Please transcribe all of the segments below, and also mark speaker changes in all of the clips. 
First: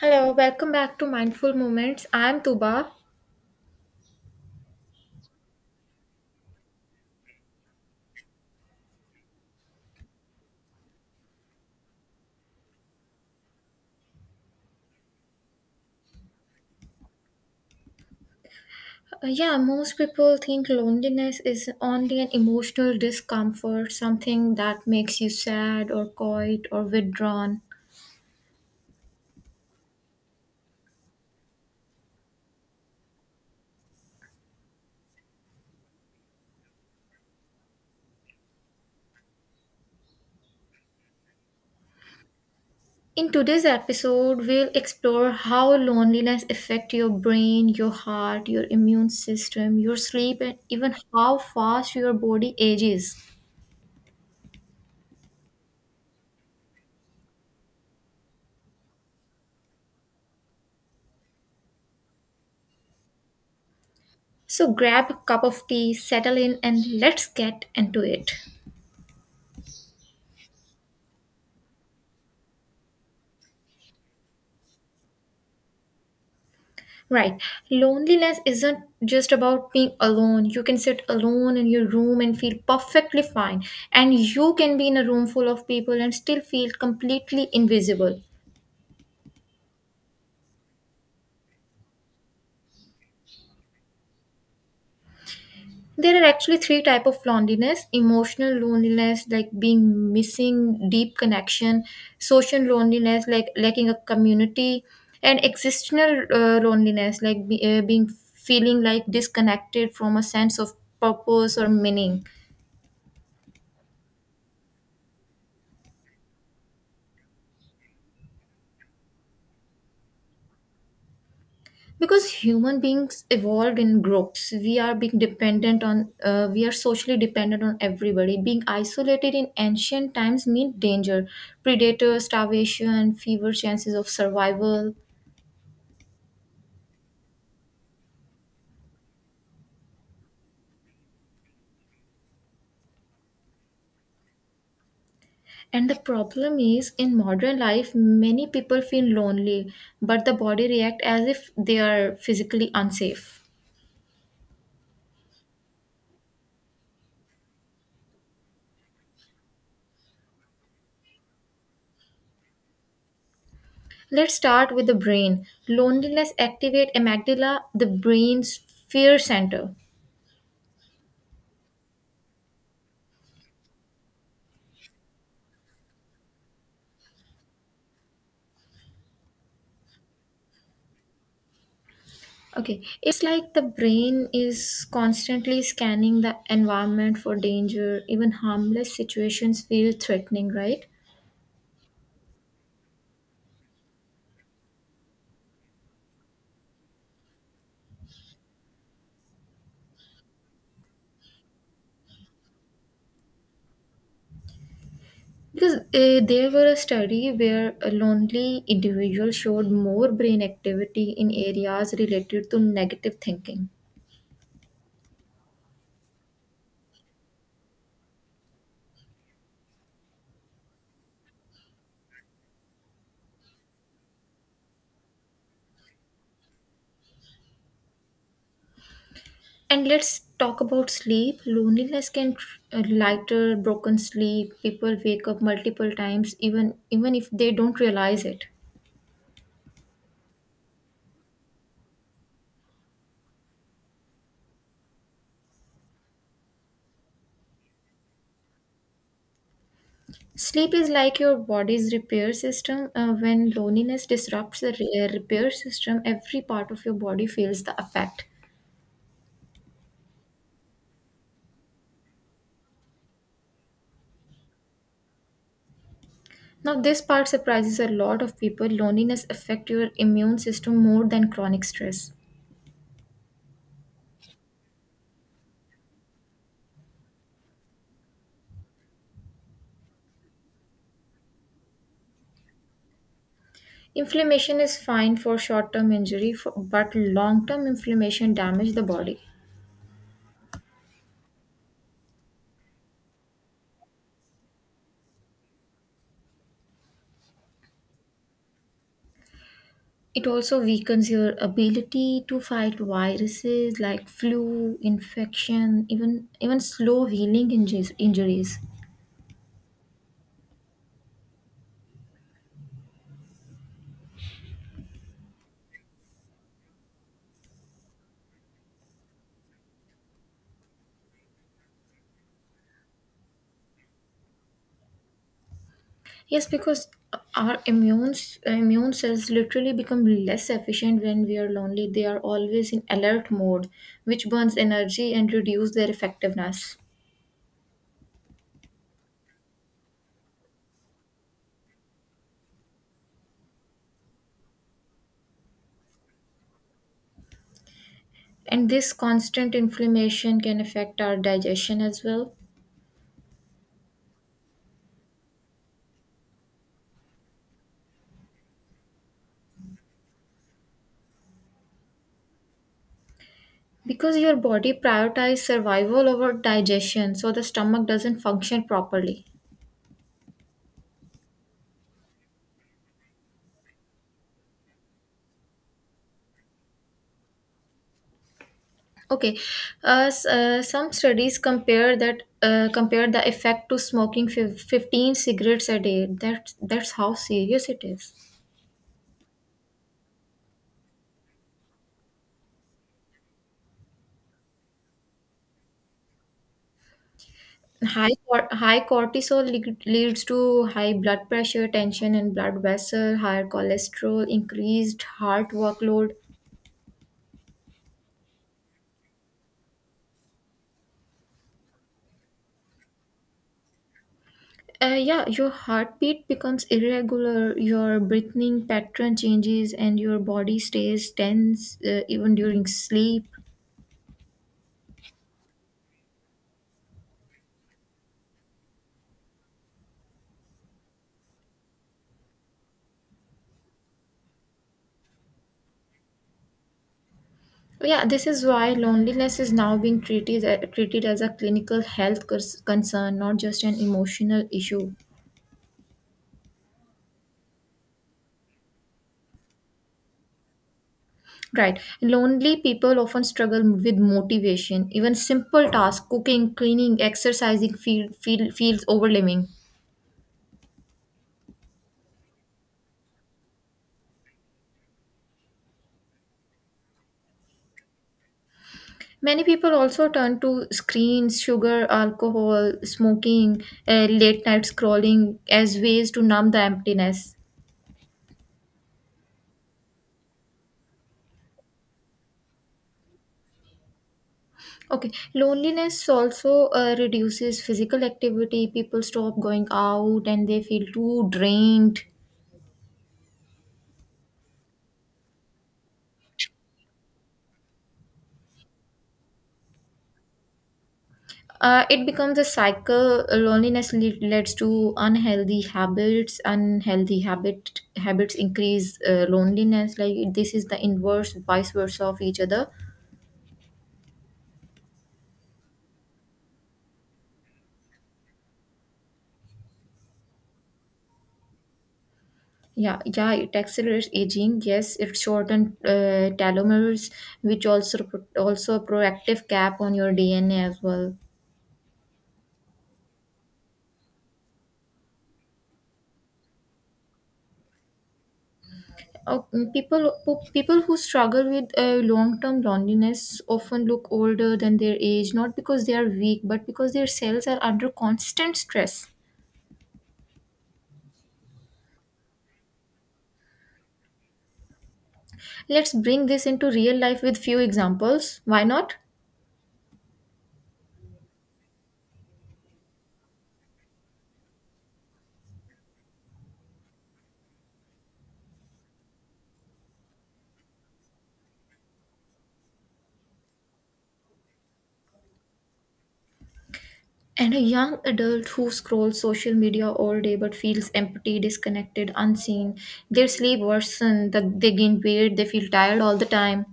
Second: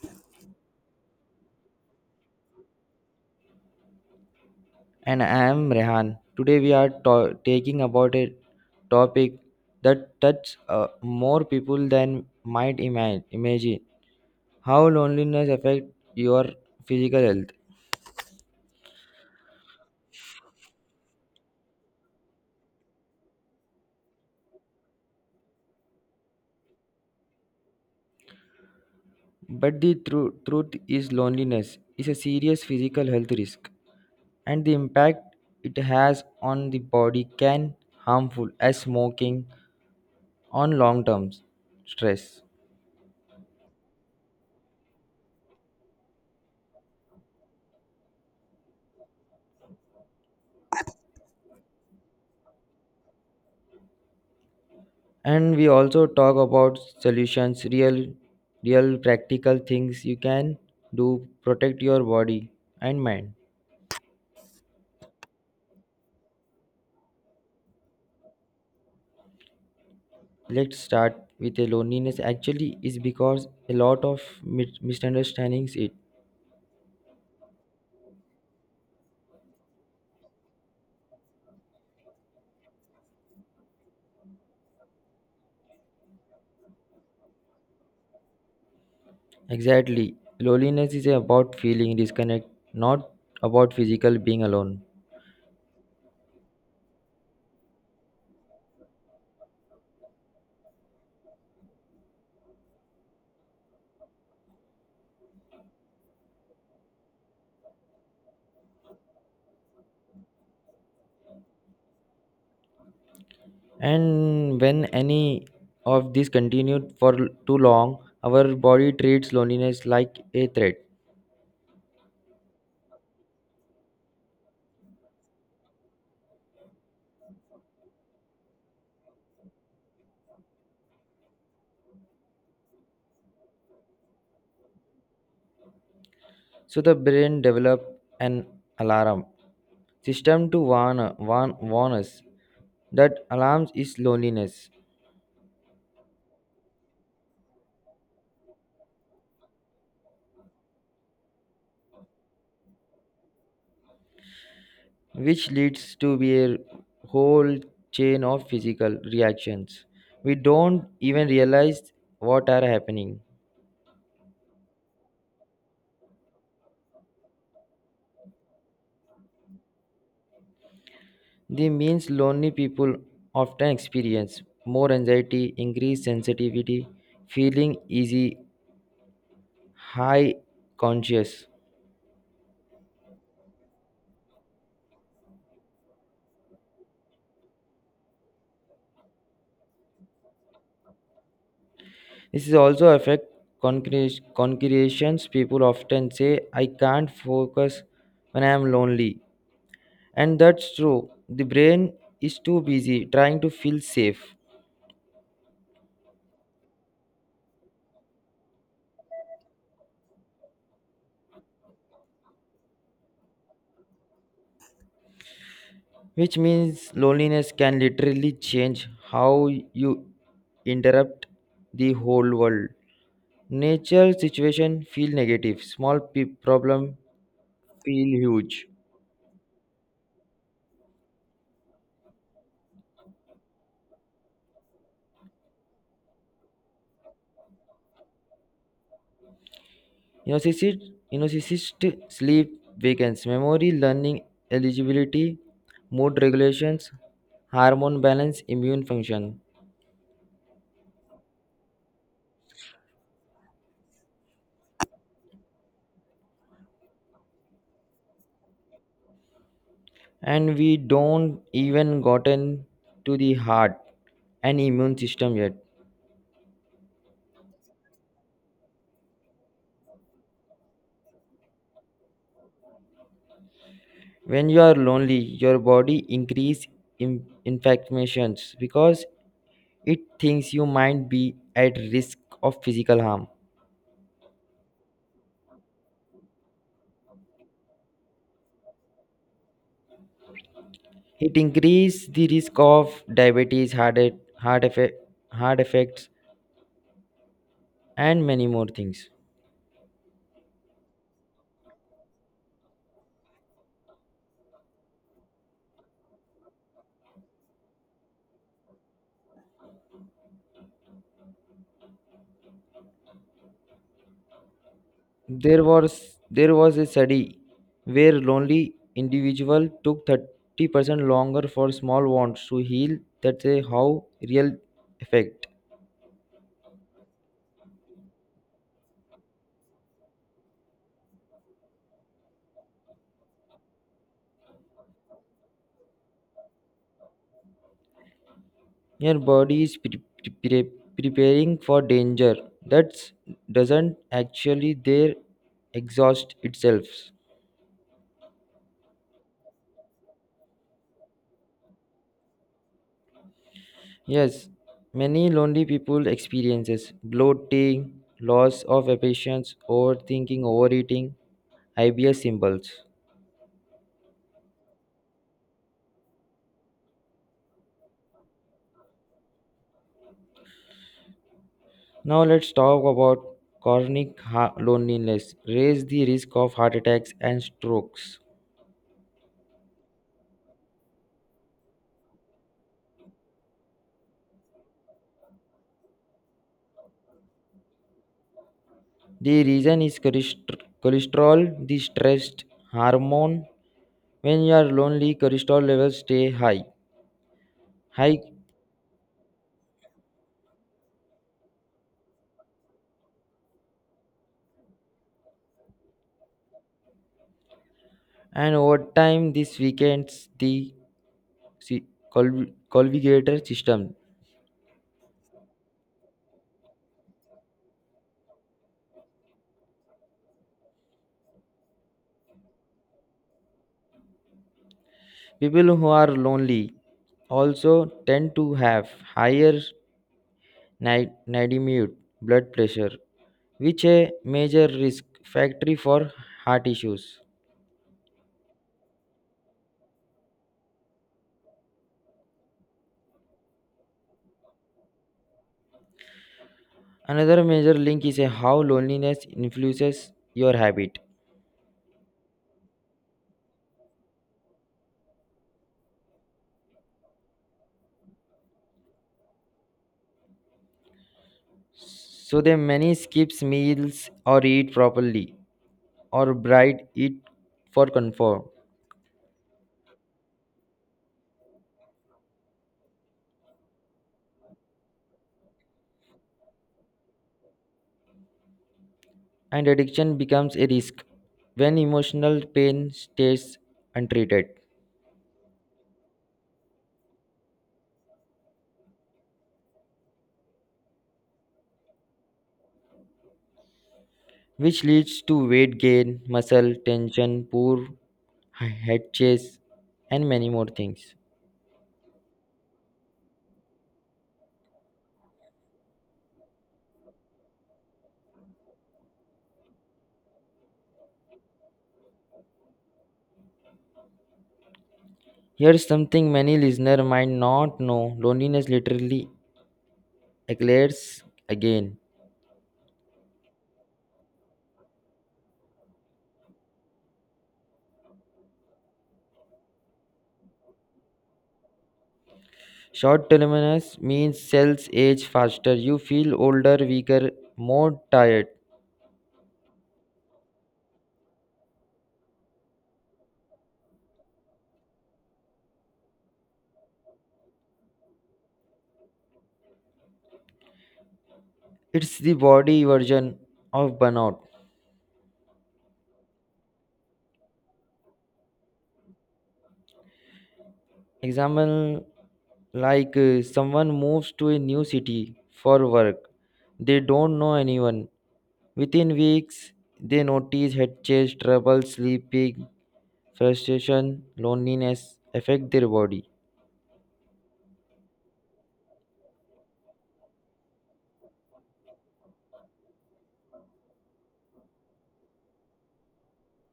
Speaker 1: Hello, welcome back to Mindful Moments. I'm Tuba.
Speaker 2: And I am Rehan. Today we are taking about a topic that touches more people than might imagine. How loneliness affects your physical health.
Speaker 1: Yeah, most people think loneliness is only an emotional discomfort, something that makes you sad or quiet or withdrawn.
Speaker 2: But the truth is loneliness is a serious physical health risk, and the impact it has on the body can harmful as smoking on long term stress.
Speaker 1: In today's episode, we'll explore how loneliness affects your brain, your heart, your immune system, your sleep, and even how fast your body ages.
Speaker 2: And we also talk about solutions, real practical things you can do protect your body and mind.
Speaker 1: So grab a cup of tea, settle in, and let's get into it.
Speaker 2: Let's start with a loneliness actually is because a lot of misunderstandings it.
Speaker 1: Right. Loneliness isn't just about being alone. You can sit alone in your room and feel perfectly fine. And you can be in a room full of people and still feel completely invisible.
Speaker 2: Exactly, loneliness is about feeling disconnect, not about physical being alone.
Speaker 1: There are actually three type of loneliness: emotional loneliness, like being missing deep connection; social loneliness, like lacking a community; and existential loneliness, like being feeling like disconnected from a sense of purpose or meaning.
Speaker 2: And when any of this continued for too long, our body treats loneliness like a threat.
Speaker 1: Because human beings evolved in groups, we are being dependent on we are socially dependent on everybody. Being isolated in ancient times meant danger, predator, starvation, fewer chances of survival.
Speaker 2: So the brain develop an alarm system to warn us. That alarms is loneliness,
Speaker 1: And the problem is in modern life many people feel lonely, but the body react as if they are physically unsafe.
Speaker 2: which leads to be a whole chain of physical reactions. We don't even realize what are happening.
Speaker 1: Let's start with the brain. Loneliness activate amygdala, the brain's fear center.
Speaker 2: The means lonely people often experience more anxiety, increased sensitivity, feeling easy, high conscious.
Speaker 1: Okay, it's like the brain is constantly scanning the environment for danger, even harmless situations feel threatening, right?
Speaker 2: This is also affect concretions. People often say, "I can't focus when I am lonely." And that's true. The brain is too busy trying to feel safe,
Speaker 1: Because there were a study where a lonely individual showed more brain activity in areas related to negative thinking.
Speaker 2: which means loneliness can literally change how you interrupt the whole world. Nature situation feel negative. Small problem feel huge.
Speaker 1: And let's talk about sleep. Loneliness can lighter broken sleep. People wake up multiple times, even if they don't realize it.
Speaker 2: Narcissist sleep weakens memory, learning, eligibility, mood regulations, hormone balance, immune function.
Speaker 1: Sleep is like your body's repair system. When loneliness disrupts the repair system, every part of your body feels the effect.
Speaker 2: And we don't even gotten to the heart and immune system yet.
Speaker 1: Now, this part surprises a lot of people. Loneliness affects your immune system more than chronic stress.
Speaker 2: When you are lonely, your body increase infections because it thinks you might be at risk of physical harm.
Speaker 1: Inflammation is fine for short-term injury, for, but long-term inflammation damages the body.
Speaker 2: It increase the risk of diabetes heart, heart, effect, heart effects, and many more things.
Speaker 1: It also weakens your ability to fight viruses like flu, infection, even slow healing injuries.
Speaker 2: There was a study where lonely individual took 30% longer for small wounds to heal. That's a how real effect.
Speaker 1: Yes, because our immune cells literally become less efficient when we are lonely. They are always in alert mode, which burns energy and reduce their effectiveness.
Speaker 2: Your body is preparing for danger. That doesn't actually there exhaust itself.
Speaker 1: And this constant inflammation can affect our digestion as well.
Speaker 2: Yes, many lonely people experiences bloating, loss of patience, overthinking, overeating, IBS symbols.
Speaker 1: Because your body prioritizes survival over digestion, so the stomach doesn't function properly.
Speaker 2: Now let's talk about chronic loneliness, raise the risk of heart attacks and strokes.
Speaker 1: Okay, some studies compare that compare the effect to smoking 15 cigarettes a day. That's how serious it is.
Speaker 2: The reason is cholesterol, the stress hormone. When you are lonely, cholesterol levels stay high,
Speaker 1: High,
Speaker 2: high,
Speaker 1: high cortisol leads to high blood pressure, tension in blood vessel, higher cholesterol, increased heart workload.
Speaker 2: and over time this weakens the si- culvigator system.
Speaker 1: Yeah, your heartbeat becomes irregular, your breathing pattern changes, and your body stays tense even during sleep.
Speaker 2: People who are lonely also tend to have higher Nadimute, blood pressure, which a major risk factor for heart issues.
Speaker 1: Yeah, this is why loneliness is now being treated treated as a clinical health concern, not just an emotional issue.
Speaker 2: Another major link is a how loneliness influences your habit.
Speaker 1: Right. Lonely people often struggle with motivation. Even simple tasks, cooking, cleaning, exercising, feels overwhelming.
Speaker 2: So they many skips meals or eat properly or bright eat for comfort,
Speaker 1: Many people also turn to screens, sugar, alcohol, smoking, late night scrolling as ways to numb the emptiness.
Speaker 2: and addiction becomes a risk when emotional pain stays untreated,
Speaker 1: Okay, loneliness also reduces physical activity. People stop going out and they feel too drained.
Speaker 2: which leads to weight gain, muscle tension, poor head chase, and many more things.
Speaker 1: It becomes a cycle. Loneliness leads to unhealthy habits. Unhealthy habits increase loneliness. Like this is the inverse, vice versa of each other.
Speaker 2: Here's something many listener might not know. Loneliness literally eclairs again.
Speaker 1: Yeah. It accelerates aging. Yes, it shortens telomeres, which also a proactive cap on your DNA as well.
Speaker 2: Short terminus means cells age faster. You feel older, weaker, more tired.
Speaker 1: Oh, people people who struggle with long-term loneliness often look older than their age, not because they are weak, but because their cells are under constant stress.
Speaker 2: It's the body version of burnout.
Speaker 1: Let's bring this into real life with few examples. Why not?
Speaker 2: Example like someone moves to a new city for work, they don't know anyone. Within weeks, they notice head chase, trouble sleeping, frustration, loneliness affect their body.
Speaker 1: And a young adult who scrolls social media all day but feels empty, disconnected, unseen. Their sleep worsens, they gain weight, they feel tired all the time.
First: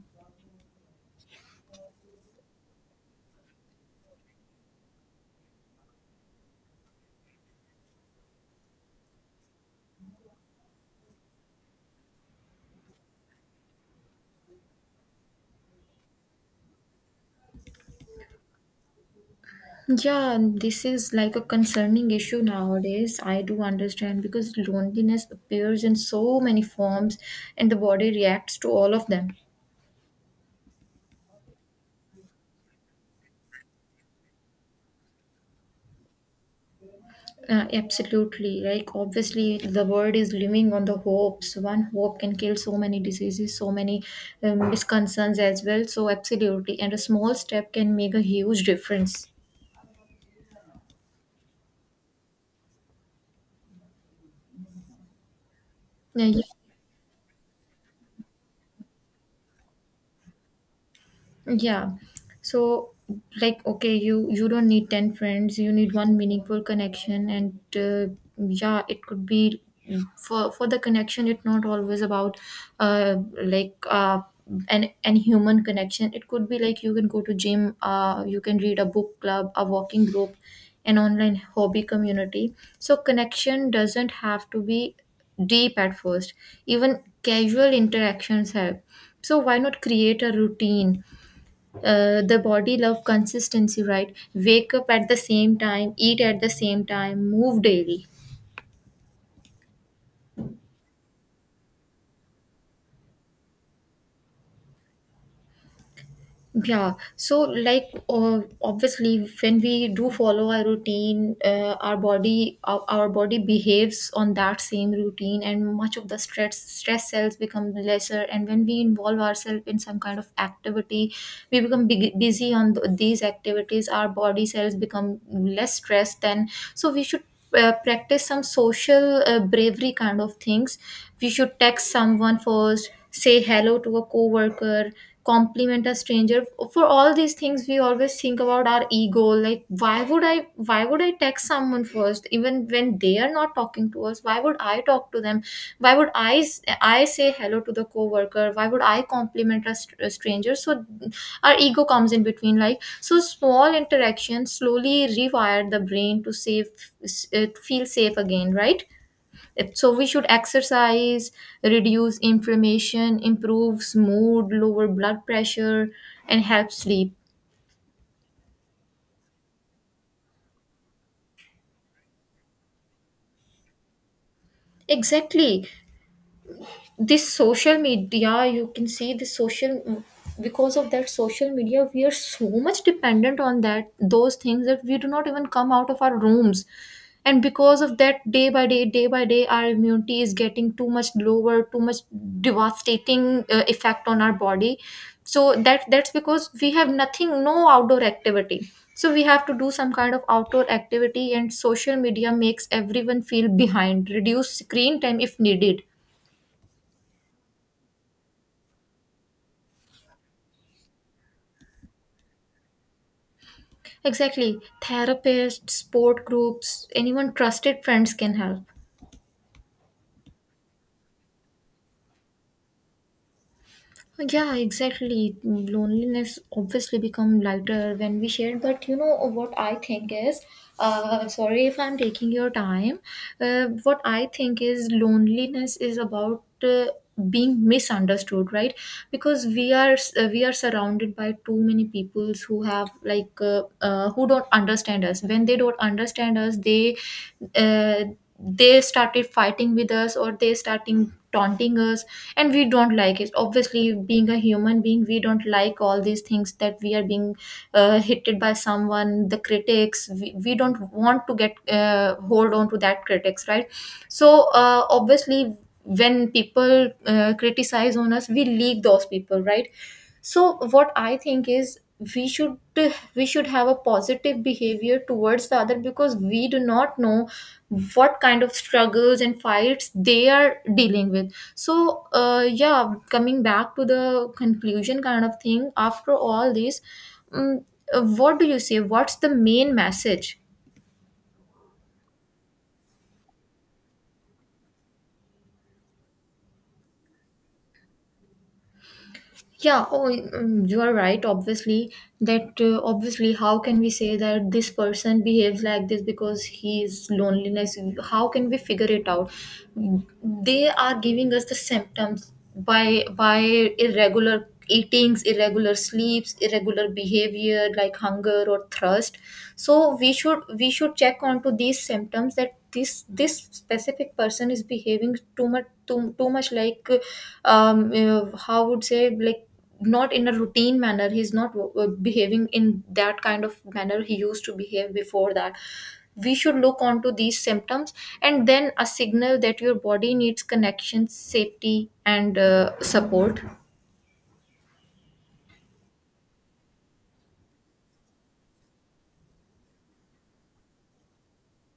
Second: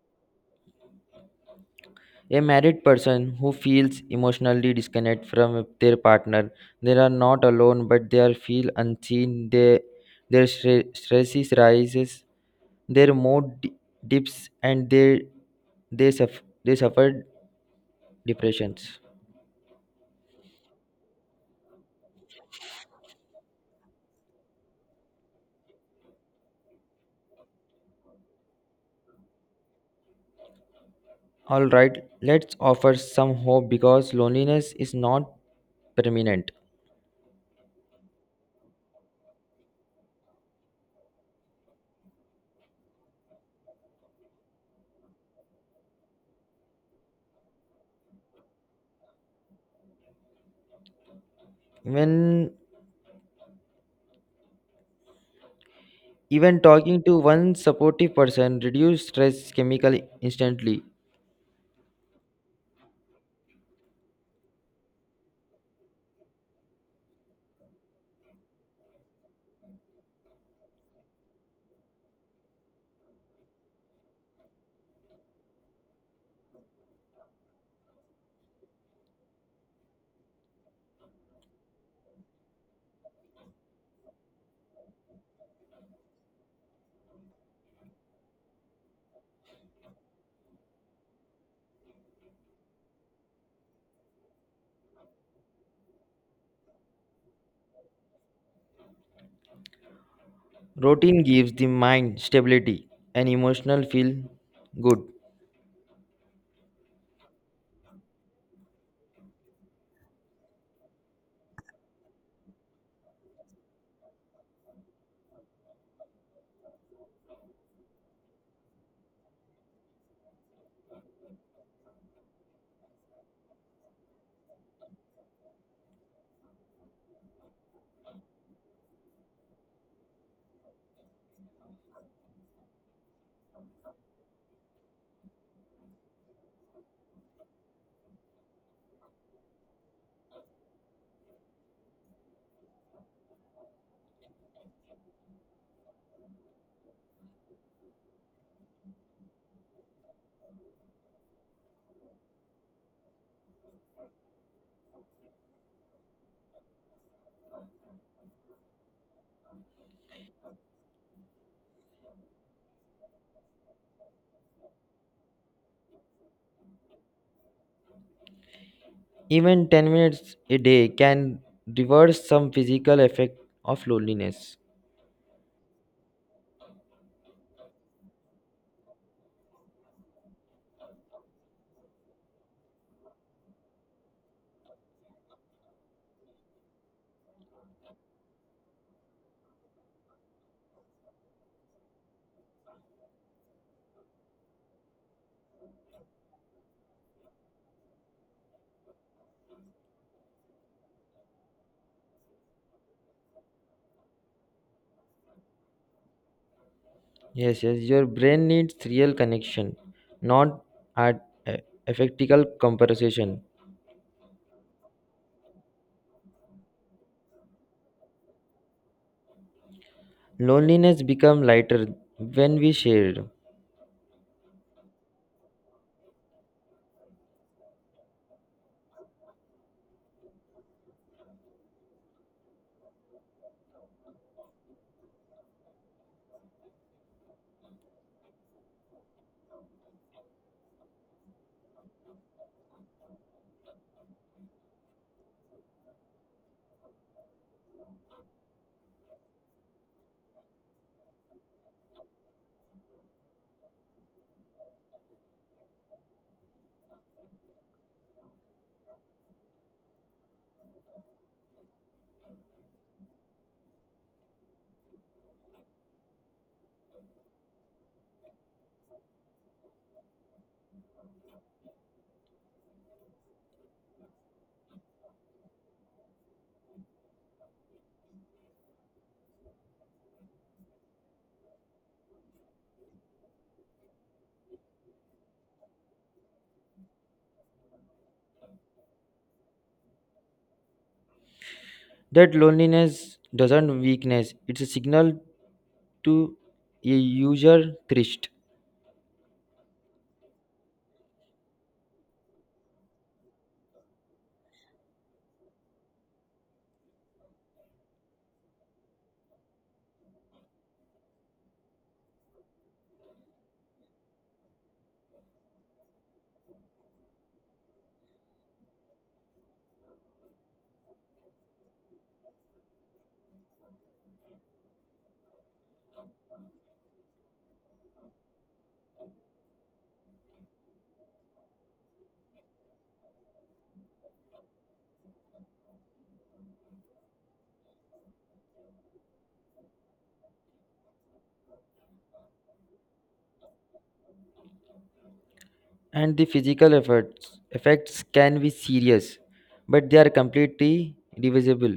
Speaker 2: A married person who feels emotionally disconnected from their partner, they are not alone, but they are feel unseen. They, their stresses rises, their mood dips, and they suffer depressions.
Speaker 1: Yeah, this is like a concerning issue nowadays. I do understand because loneliness appears in so many forms and the body reacts to all of them.
Speaker 2: All right, let's offer some hope because loneliness is not permanent.
Speaker 1: Absolutely. Like, obviously, the world is living on the hopes. One hope can kill so many diseases, so many misconcerns as well. So, absolutely. And a small step can make a huge difference.
Speaker 2: When
Speaker 1: Uh, Yeah,
Speaker 2: even talking to one supportive person reduce stress chemical instantly.
Speaker 1: Yeah. So, like, okay, you don't need 10 friends, you need one meaningful connection, and yeah, it could be, for the connection, it's not always about uh like uh an human connection. It could be like you can go to gym, you can read a book club, a walking group, an online hobby community. So connection doesn't have to be deep at first, even casual interactions help. So why not create a routine? The body love consistency, right? Wake up at the same time, eat at the same time, move daily.
Speaker 2: Routine gives the mind stability and emotional feel good.
Speaker 1: Yeah, so obviously when we do follow our routine, our body behaves on that same routine, and much of the stress cells become lesser, and when we involve ourselves in some kind of activity, we become big, busy on these activities, our body cells become less stressed then. So we should practice some social bravery kind of things. We should text someone first, say hello to a coworker, compliment a stranger. For all these things we always think about our ego, like why would I text someone first even when they are not talking to us? Why would I talk to them? Why would I say hello to the coworker? Why would I compliment a stranger? So our ego comes in between. Like so small interactions slowly rewire the brain to to feel safe again, right? So we should exercise, reduce inflammation, improves mood, lower blood pressure, and help sleep.
Speaker 2: Even 10 minutes a day can reverse some physical effect of loneliness.
Speaker 1: Exactly. This social media, you can see the social, because of that social media we are so much dependent on that, those things, that we do not even come out of our rooms, and because of that, day by day, our immunity is getting too much lower, too much devastating effect on our body. So that's because we have nothing, no outdoor activity. So we have to do some kind of outdoor activity, and social media makes everyone feel behind. Reduce screen time if needed.
Speaker 2: Yes, yes, your brain needs real connection, not art, eh, effectical comparison.
Speaker 1: Exactly. Therapists, sport groups, anyone, trusted friends can help.
Speaker 2: Loneliness become lighter when we shared.
Speaker 1: Yeah, exactly. Loneliness obviously become lighter when we share. But you know what I think is, sorry if I'm taking your time. What I think is loneliness is about being misunderstood, right? Because we are, we are surrounded by too many peoples who have who don't understand us. When they don't understand us, they, uh, they started fighting with us, or they starting taunting us, and we don't like it. Obviously, being a human being, we don't like all these things that we are being hitted by someone, the critics. We don't want to get hold on to that critics, right? So, obviously, when people criticize on us, we leave those people, right? So what I think is, we should we should have a positive behavior towards the other, because we do not know what kind of struggles and fights they are dealing with. So, yeah, coming back to the conclusion kind of thing, after all this, um, what do you say, what's the main message?
Speaker 2: That loneliness doesn't weakness, it's a signal to a user thirst.
Speaker 1: Yeah, you are right. Obviously, that obviously, how can we say that this person behaves like this because he is loneliness? How can we figure it out? They are giving us the symptoms by irregular eatings, irregular sleeps, irregular behavior like hunger or thirst. So we should check onto these symptoms, that this specific person is behaving too much, too much like how would say, like, not in a routine manner, he's not behaving in that kind of manner he used to behave before that. We should look onto these symptoms, and then a signal that your body needs connection, safety, and support.
Speaker 2: And the physical efforts effects can be serious, but they are completely divisible.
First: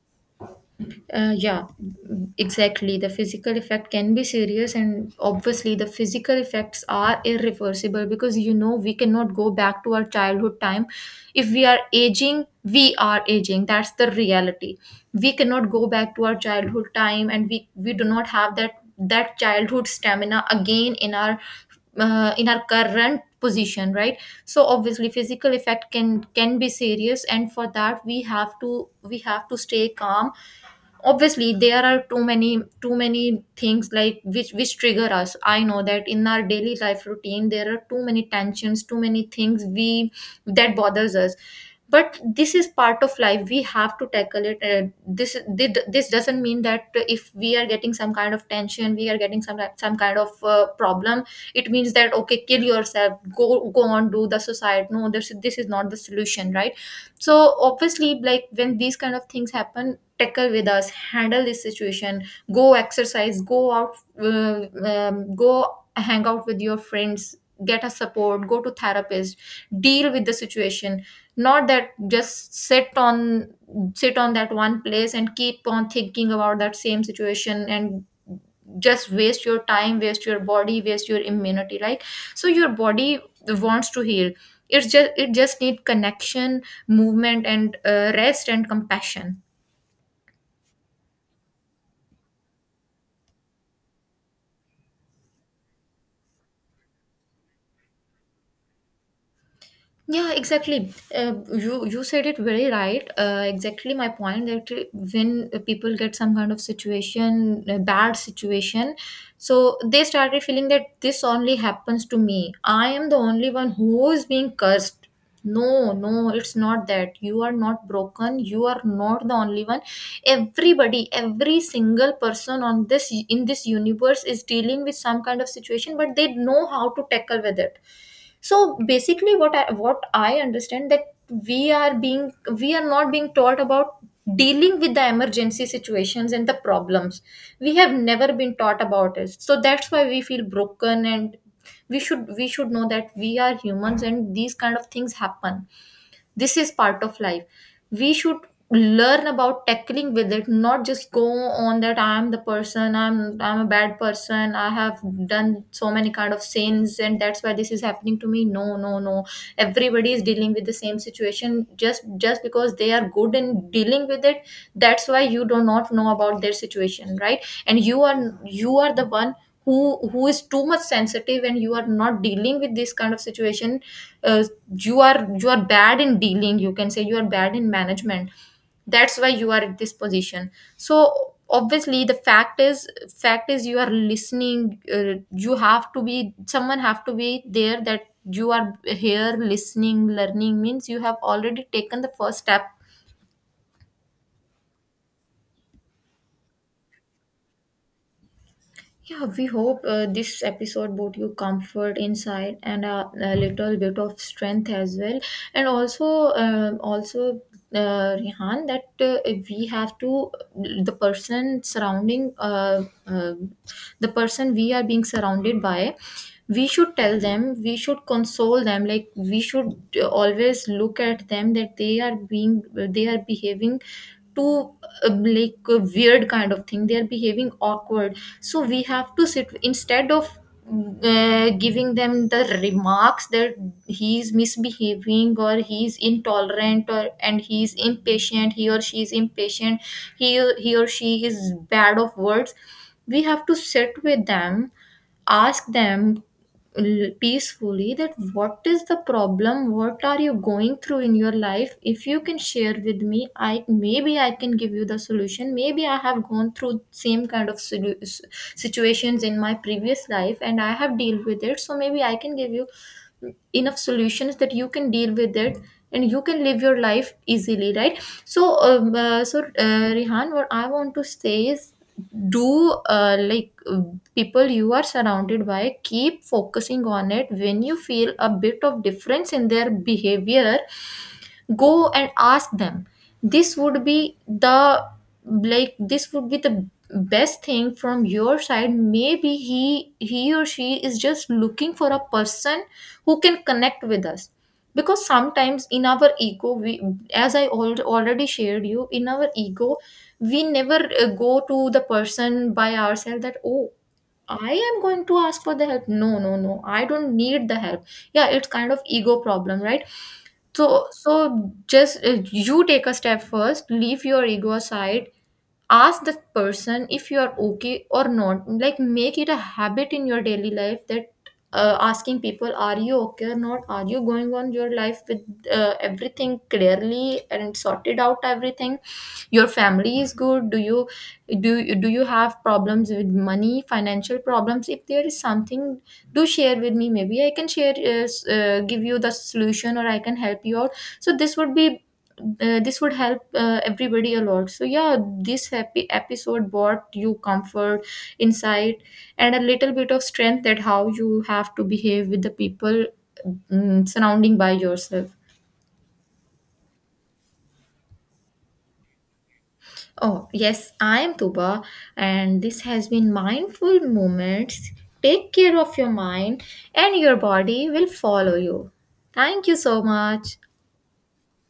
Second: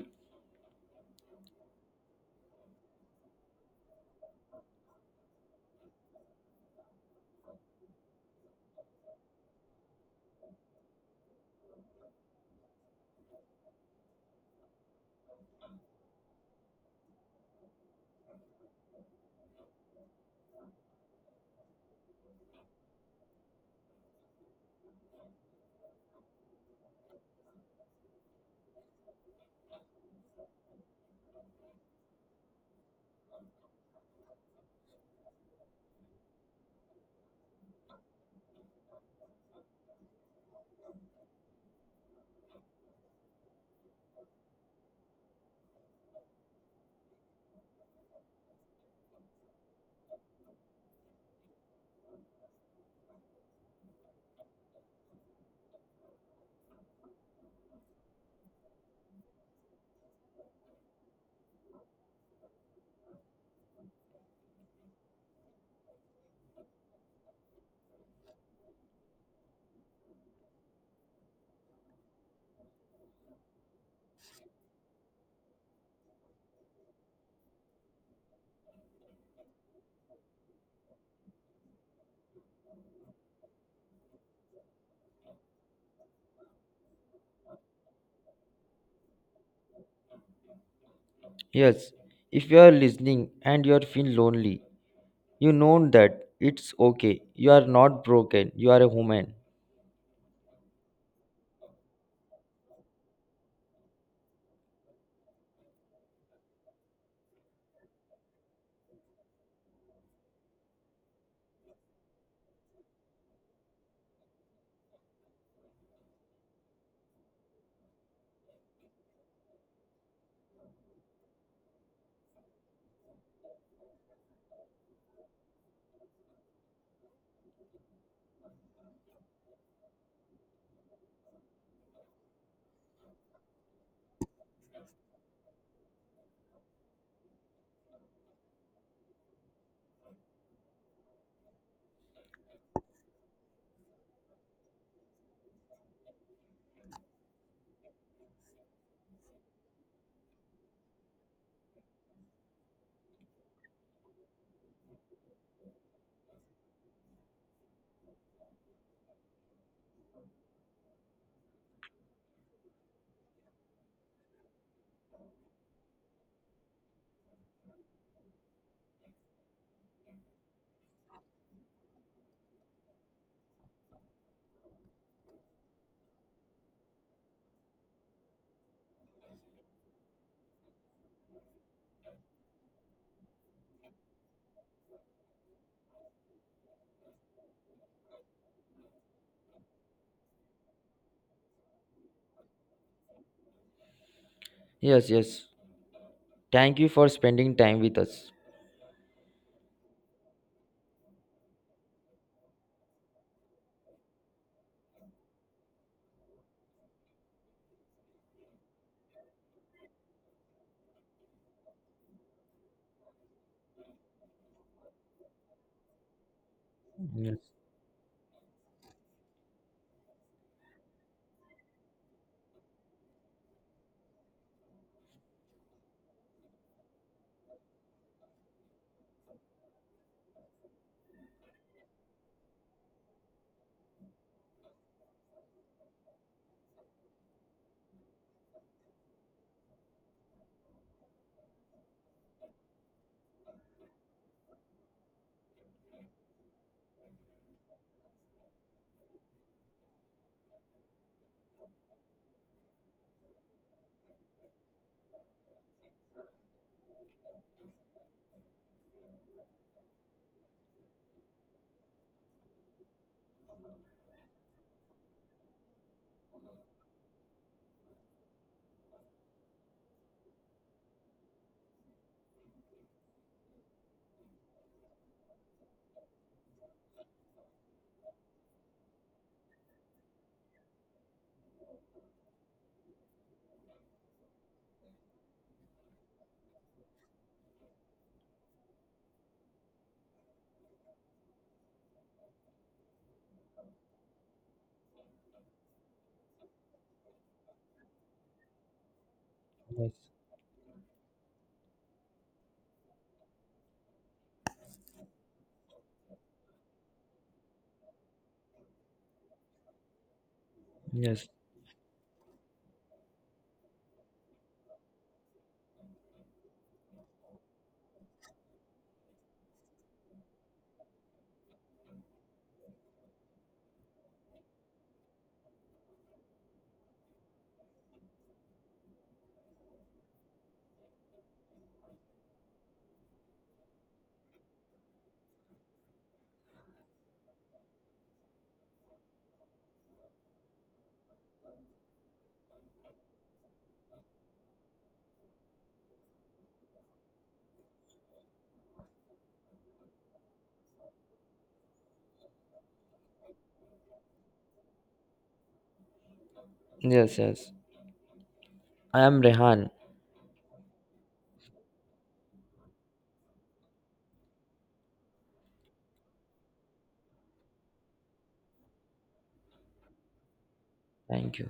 Speaker 1: Uh, yeah, exactly. The physical effect can be serious, and obviously, the physical effects are irreversible because you know we cannot go back to our childhood time. If we are aging, we are aging. That's the reality. We cannot go back to our childhood time, and we do not have that childhood stamina again in our current position, right? So obviously, physical effect can be serious, and for that we have to stay calm. Obviously, there are too many things, like which trigger us. I know that in our daily life routine there are too many tensions, too many things we that bothers us, but this is part of life. We have to tackle it. This doesn't mean that if we are getting some kind of tension, we are getting some kind of problem. It means that, okay, kill yourself, go on, do the suicide. No, this is not the solution, right? So obviously, like, when these kind of things happen, tackle with us, handle this situation. Go exercise, go out. uh, Go hang out with your friends, get a support, go to therapist, deal with the situation. Not that just sit on, sit on that one place and keep on thinking about that same situation, and just waste your time, waste your body, waste your immunity, like. So your body wants to heal. It just need connection, movement, and rest and compassion.
Speaker 2: Yes, if you are listening and you are feel lonely, you know that it's okay. You are not broken, you are a human.
Speaker 1: Yeah, exactly. You said it very right. Exactly my point, that when people get some kind of situation, a bad situation, so they started feeling that this only happens to me. I am the only one who is being cursed. No, no, it's not that. You are not broken. You are not the only one. Everybody, every single person on this in this universe is dealing with some kind of situation, but they know how to tackle with it. So basically, what I understand, that we are being we are not being taught about dealing with the emergency situations and the problems. We have never been taught about it, so that's why we feel broken, and we should know that we are humans and these kind of things happen. This is part of life. We should learn about tackling with it, not just go on that, I'm the person, I'm a bad person, I have done so many kind of sins and that's why this is happening to me. No, no, no, everybody is dealing with the same situation, just because they are good in dealing with it. That's why you do not know about their situation, right? And you are the one who is too much sensitive, and you are not dealing with this kind of situation. uh, you are bad in dealing, you can say you are bad in management. That's why you are at this position. So obviously the fact is, fact is, you are listening. You have to be someone, have to be there, that you are here listening, learning, means you have already taken the first step.
Speaker 2: Yes, yes, thank you for spending time with us.
Speaker 1: Yeah, we hope this episode brought you comfort, insight, and a little bit of strength as well. And also, also, Rihan, that we have to, the person surrounding, the person we are being surrounded by. We should tell
Speaker 2: yes
Speaker 1: them, we should console them. Like, we should always look at them, that they are being, they are behaving too like a weird kind of thing, they are behaving awkward. So we have to sit instead of giving them the remarks that he's misbehaving, or he's intolerant, or and he's impatient, he or she is impatient, he he or she is bad of words. We have to sit with them, ask them, peacefully, that what is the problem, what are you going through in your life. If you can share with me, I maybe I can give you the solution. Maybe I have gone through same kind of situations in my previous life, and I have dealt with it, so maybe I can give you enough solutions that you can deal with it, and you can live your life easily, right? So Rihan, what I want to say is, do uh, like uh, people you are surrounded by, keep focusing on it. When you feel a bit of difference in their behavior, go and ask them. This would be the, like, this would be the best thing from your side. Maybe he or she is just looking for a person who can connect with us, because sometimes in our ego, we, as I already shared you, in our ego
Speaker 2: yes
Speaker 1: we never go to the person by ourselves that, oh, I am going to ask for the help. No, no, no, I don't need the help. Yeah, it's kind of ego problem, right? so,
Speaker 2: yes
Speaker 1: so just you take a step first, leave your ego aside, ask the person if you are okay or not. Like, make it a habit in your daily life that asking people, are you okay or not? Are you going on your life with everything clearly and sorted out everything? Your family is good? Do you do you have problems with money, financial problems? If there is something, do share with me, maybe I can share give you the solution, or I can help you out. So this would be this would help everybody a lot. So yeah, this happy episode brought you comfort, insight, and a little bit of strength, that how you have to behave with the people, surrounding by yourself.
Speaker 2: yes yes I am Rehan.
Speaker 1: Oh, yes, I am Tuba, and this has been Mindful Moments. Take care of your mind, and your body will follow you. Thank you so much.
Speaker 2: Thank you.